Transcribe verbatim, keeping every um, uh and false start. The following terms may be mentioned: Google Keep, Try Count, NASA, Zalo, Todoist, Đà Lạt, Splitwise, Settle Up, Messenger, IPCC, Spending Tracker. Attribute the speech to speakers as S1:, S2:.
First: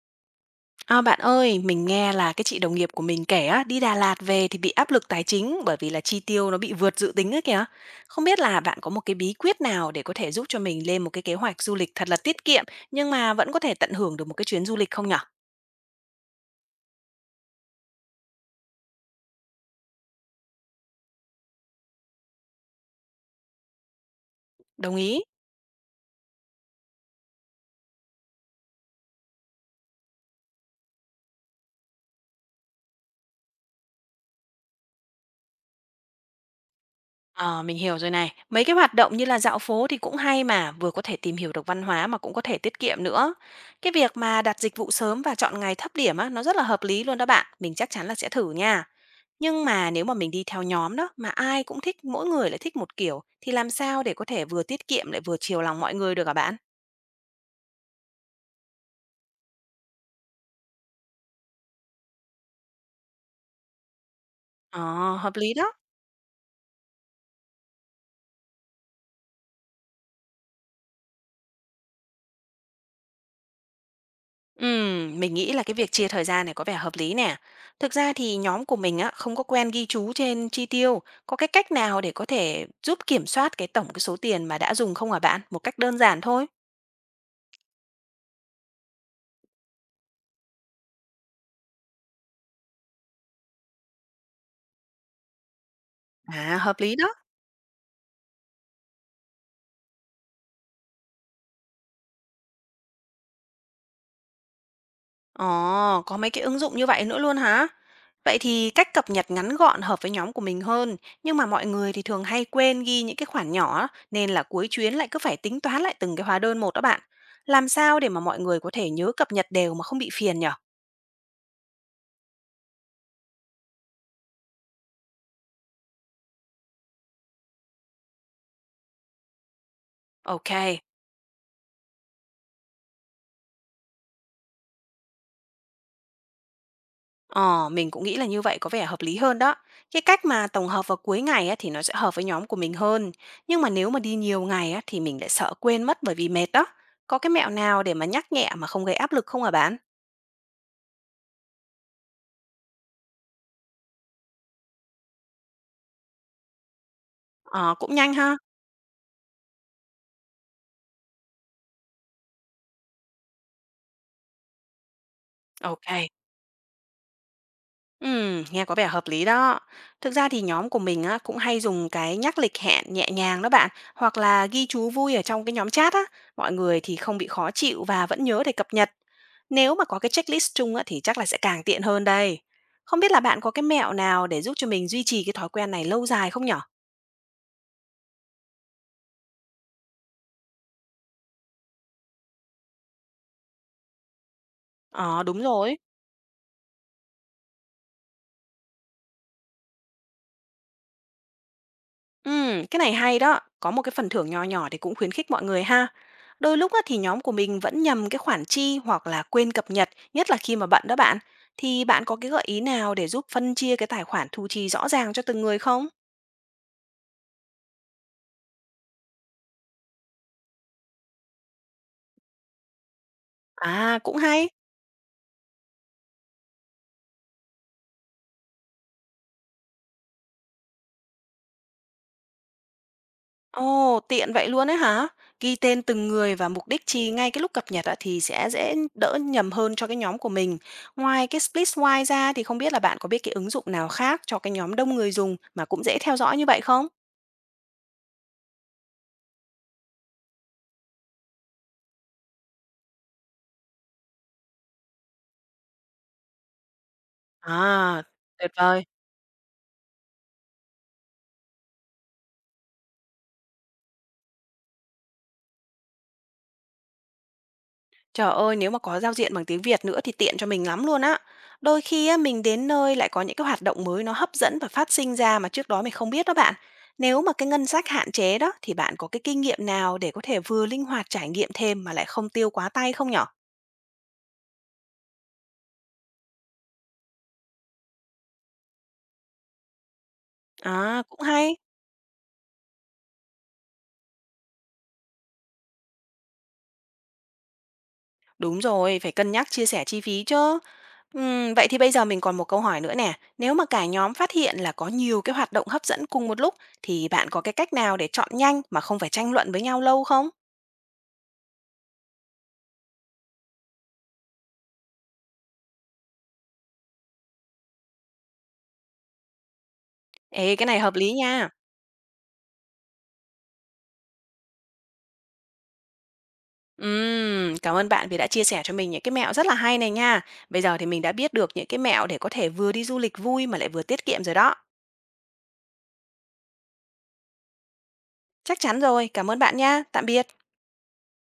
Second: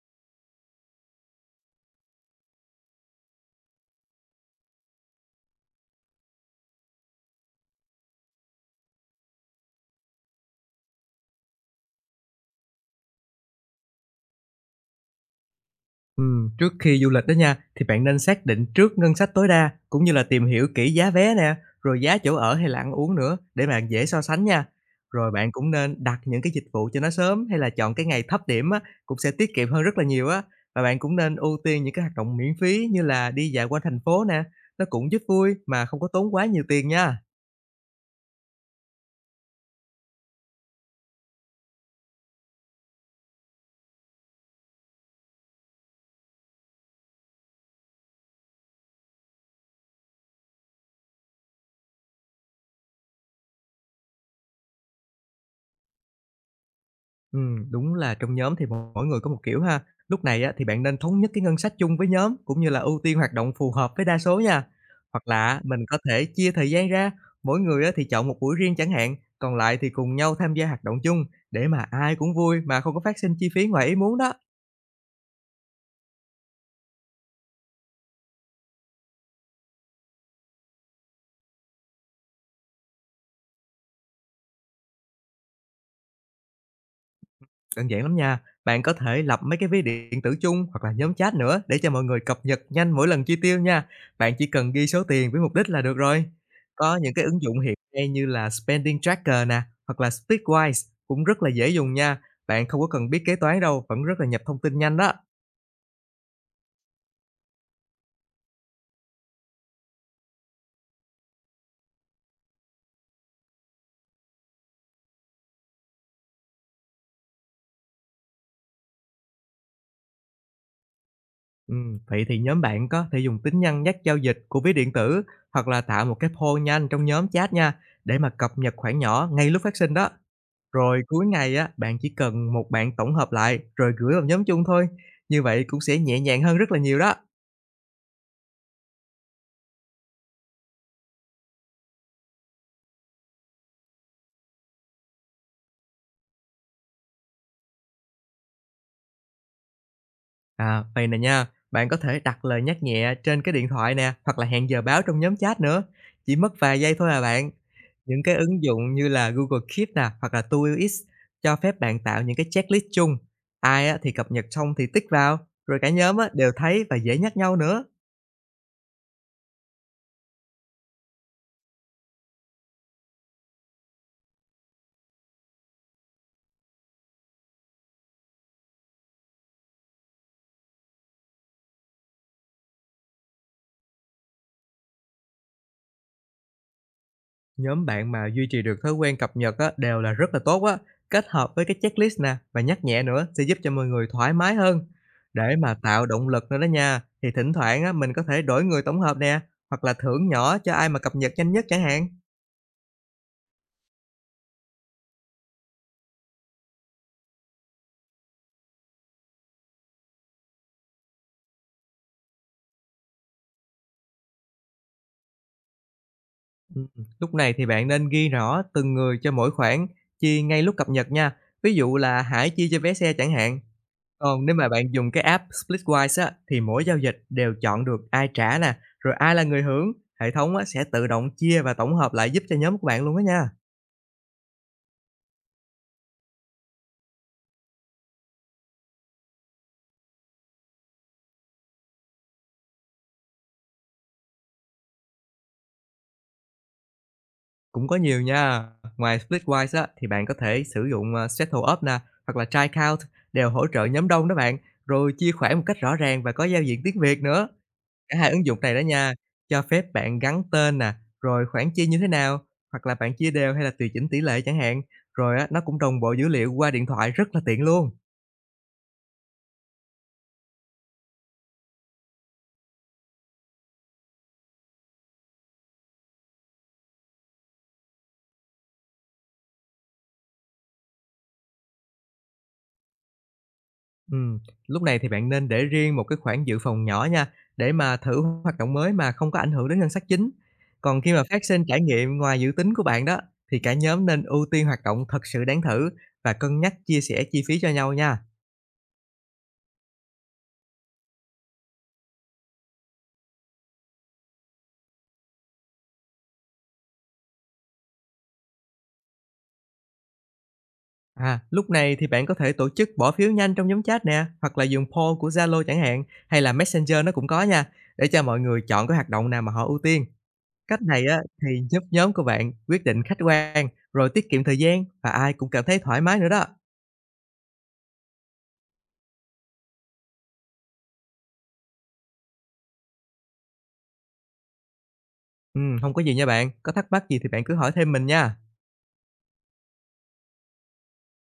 S1: À, bạn ơi, mình nghe là cái chị đồng nghiệp của mình kể á, đi Đà Lạt về thì bị áp lực tài chính bởi vì là chi tiêu nó bị vượt dự tính ấy kìa. Không biết là bạn có một cái bí quyết nào để có thể giúp cho mình lên một cái kế hoạch du lịch thật là tiết kiệm nhưng mà vẫn có thể tận hưởng được một cái chuyến du lịch không nhở?
S2: Ừm, trước khi du lịch đó nha, thì bạn nên xác định trước ngân sách tối đa, cũng như là tìm hiểu kỹ giá vé nè, rồi giá chỗ ở hay là ăn uống nữa để bạn dễ so sánh nha.
S1: Đồng ý.
S2: Rồi bạn cũng nên đặt những cái dịch vụ cho nó sớm hay là chọn cái ngày thấp điểm á, cũng sẽ tiết kiệm hơn rất là nhiều á. Và bạn cũng nên ưu tiên những cái hoạt động miễn phí như là đi dạo quanh thành phố nè, nó cũng giúp vui mà không có tốn quá nhiều tiền nha.
S1: Ờ, mình hiểu rồi này. Mấy cái hoạt động như là dạo phố thì cũng hay mà, vừa có thể tìm hiểu được văn hóa mà cũng có thể tiết kiệm nữa. Cái việc mà đặt dịch vụ sớm và chọn ngày thấp điểm á, nó rất là hợp lý luôn đó bạn. Mình chắc chắn là sẽ thử nha. Nhưng mà nếu mà mình đi theo nhóm đó, mà ai cũng thích, mỗi người lại thích một kiểu, thì làm sao để có thể vừa tiết kiệm lại vừa chiều lòng mọi người được hả bạn?
S2: Ừm, đúng là trong nhóm thì mỗi người có một kiểu ha. Lúc này á, thì bạn nên thống nhất cái ngân sách chung với nhóm cũng như là ưu tiên hoạt động phù hợp với đa số nha.
S1: Ờ,
S2: Hoặc
S1: hợp lý
S2: là
S1: đó.
S2: mình có thể chia thời gian ra, mỗi người á, thì chọn một buổi riêng chẳng hạn, còn lại thì cùng nhau tham gia hoạt động chung để mà ai cũng vui mà không có phát sinh chi phí ngoài ý muốn đó.
S1: Ừm, mình nghĩ là cái việc chia thời gian này có vẻ hợp lý nè. Thực ra thì nhóm của mình á không có quen ghi chú trên chi tiêu, có cái cách nào để có thể giúp kiểm soát cái tổng cái số tiền mà đã dùng không hả bạn? Một cách đơn giản thôi.
S2: Đơn giản lắm nha. Bạn có thể lập mấy cái ví điện tử chung hoặc là nhóm chat nữa để cho mọi người cập nhật nhanh mỗi lần chi tiêu nha. Bạn chỉ cần ghi số tiền với mục đích là được rồi.
S1: À, hợp lý
S2: Có
S1: đó.
S2: những cái ứng dụng hiện nay như là Spending Tracker nè, hoặc là Splitwise cũng rất là dễ dùng nha. Bạn không có cần biết kế toán đâu, vẫn rất là nhập thông tin nhanh đó.
S1: Ồ, có mấy cái ứng dụng như vậy nữa luôn hả? Vậy thì cách cập nhật ngắn gọn hợp với nhóm của mình hơn, nhưng mà mọi người thì thường hay quên ghi những cái khoản nhỏ á, nên là cuối chuyến lại cứ phải tính toán lại từng cái hóa đơn một đó bạn. Làm sao để mà mọi người có thể nhớ cập nhật đều mà không bị phiền nhở?
S2: Ừm, vậy thì nhóm bạn có thể dùng tính năng nhắc giao dịch của ví điện tử hoặc là tạo một cái poll nhanh trong nhóm chat nha, để mà cập nhật khoản nhỏ ngay lúc phát sinh đó.
S1: Ok.
S2: Rồi cuối ngày á, bạn chỉ cần một bạn tổng hợp lại rồi gửi vào nhóm chung thôi, như vậy cũng sẽ nhẹ nhàng hơn rất là nhiều đó.
S1: Ờ, mình cũng nghĩ là như vậy có vẻ hợp lý hơn đó. Cái cách mà tổng hợp vào cuối ngày á, thì nó sẽ hợp với nhóm của mình hơn. Nhưng mà nếu mà đi nhiều ngày á, thì mình lại sợ quên mất bởi vì mệt đó. Có cái mẹo nào để mà nhắc nhẹ mà không gây áp lực không hả bạn?
S2: À, vậy nè nha, bạn có thể đặt lời nhắc nhẹ trên cái điện thoại nè, hoặc là hẹn giờ báo trong nhóm chat nữa, chỉ mất vài giây thôi à bạn.
S1: Ờ, cũng nhanh
S2: Những cái
S1: ha.
S2: ứng dụng như là Google Keep nè, hoặc là Todoist cho phép bạn tạo những cái checklist chung, ai á thì cập nhật xong thì tích vào, rồi cả
S1: Ok.
S2: nhóm á đều thấy và dễ nhắc nhau nữa.
S1: Ừ, nghe có vẻ hợp lý đó. Thực ra thì nhóm của mình á, cũng hay dùng cái nhắc lịch hẹn nhẹ nhàng đó bạn, hoặc là ghi chú vui ở trong cái nhóm chat á, mọi người thì không bị khó chịu và vẫn nhớ để cập nhật. Nếu mà có cái checklist chung á, thì chắc là sẽ càng tiện hơn đây. Không biết là bạn có cái mẹo nào để giúp cho mình duy trì cái thói quen này lâu dài không nhở?
S2: Nhóm bạn mà duy trì được thói quen cập nhật á, đều là rất là tốt á, kết hợp với cái checklist nè và nhắc nhẹ nữa sẽ giúp cho mọi người thoải mái hơn.
S1: Ờ, đúng
S2: Để mà
S1: rồi.
S2: tạo động lực nữa đó nha, thì thỉnh thoảng á, mình có thể đổi người tổng hợp nè, hoặc là thưởng nhỏ cho ai mà cập nhật nhanh nhất chẳng hạn.
S1: Ừm, cái này hay đó, có một cái phần thưởng nhỏ nhỏ thì cũng khuyến khích mọi người ha. Đôi lúc á, thì nhóm của mình vẫn nhầm cái khoản chi hoặc là quên cập nhật, nhất là khi mà bận đó bạn. Thì bạn có cái gợi ý nào để giúp phân chia cái tài khoản thu chi rõ ràng cho từng người không?
S2: Ừ, Lúc này thì bạn nên ghi rõ từng người cho mỗi khoản, chia ngay lúc cập nhật nha. Ví dụ là hãy chia cho vé xe chẳng hạn,
S1: À, cũng
S2: Còn
S1: hay.
S2: nếu mà bạn dùng cái app Splitwise á, thì mỗi giao dịch đều chọn được ai trả nè, rồi ai là người hưởng, hệ thống á, sẽ tự động chia và tổng hợp lại giúp cho nhóm của bạn luôn á nha.
S1: Ồ, tiện vậy luôn ấy hả? Ghi tên từng người và mục đích chi ngay cái lúc cập nhật á, thì sẽ dễ đỡ nhầm hơn cho cái nhóm của mình. Ngoài cái Splitwise ra thì không biết là bạn có biết cái ứng dụng nào khác cho cái nhóm đông người dùng mà cũng dễ theo dõi như vậy không?
S2: Cũng có nhiều nha. Ngoài Splitwise á, thì bạn có thể sử dụng ờ, Settle Up nè, hoặc là Try Count đều hỗ trợ nhóm đông đó bạn, rồi chia khoản một cách rõ ràng và có giao diện tiếng Việt nữa.
S1: À,
S2: Cả hai ứng
S1: tuyệt
S2: dụng này đó
S1: vời.
S2: nha, cho phép bạn gắn tên nè, rồi khoản chia như thế nào, hoặc là bạn chia đều hay là tùy chỉnh tỷ lệ chẳng hạn, rồi á, nó cũng đồng bộ dữ liệu qua điện thoại rất là tiện luôn.
S1: Trời ơi, nếu mà có giao diện bằng tiếng Việt nữa thì tiện cho mình lắm luôn á. Đôi khi á, mình đến nơi lại có những cái hoạt động mới nó hấp dẫn và phát sinh ra mà trước đó mình không biết đó bạn. Nếu mà cái ngân sách hạn chế đó thì bạn có cái kinh nghiệm nào để có thể vừa linh hoạt trải nghiệm thêm mà lại không tiêu quá tay không nhở?
S2: Ừm, Lúc này thì bạn nên để riêng một cái khoản dự phòng nhỏ nha, để mà thử hoạt động mới mà không có ảnh hưởng đến ngân sách chính. Còn
S1: À,
S2: khi
S1: cũng
S2: mà phát
S1: hay.
S2: sinh trải nghiệm ngoài dự tính của bạn đó, thì cả nhóm nên ưu tiên hoạt động thật sự đáng thử và cân nhắc chia sẻ chi phí cho nhau nha.
S1: Đúng rồi, phải cân nhắc chia sẻ chi phí chứ. Ừm, vậy thì bây giờ mình còn một câu hỏi nữa nè. Nếu mà cả nhóm phát hiện là có nhiều cái hoạt động hấp dẫn cùng một lúc thì bạn có cái cách nào để chọn nhanh mà không phải tranh luận với nhau lâu không?
S2: À, lúc này thì bạn có thể tổ chức bỏ phiếu nhanh trong nhóm chat nè, hoặc là dùng poll của Zalo chẳng hạn, hay là Messenger nó cũng có nha, để cho mọi người chọn cái hoạt động nào mà họ ưu tiên.
S1: Ê, cái này
S2: Cách
S1: hợp
S2: này
S1: lý
S2: á,
S1: nha.
S2: thì giúp nhóm của bạn quyết định khách quan, rồi tiết kiệm thời gian và ai cũng cảm thấy thoải mái nữa đó.
S1: Ừm, cảm ơn bạn vì đã chia sẻ cho mình những cái mẹo rất là hay này nha. Bây giờ thì mình đã biết được những cái mẹo để có thể vừa đi du lịch vui mà lại vừa tiết kiệm rồi đó.
S2: Ừm, hông có gì nha bạn, có thắc mắc gì thì bạn cứ hỏi thêm mình nha.
S1: Chắc chắn rồi, cảm ơn bạn nha. Tạm biệt.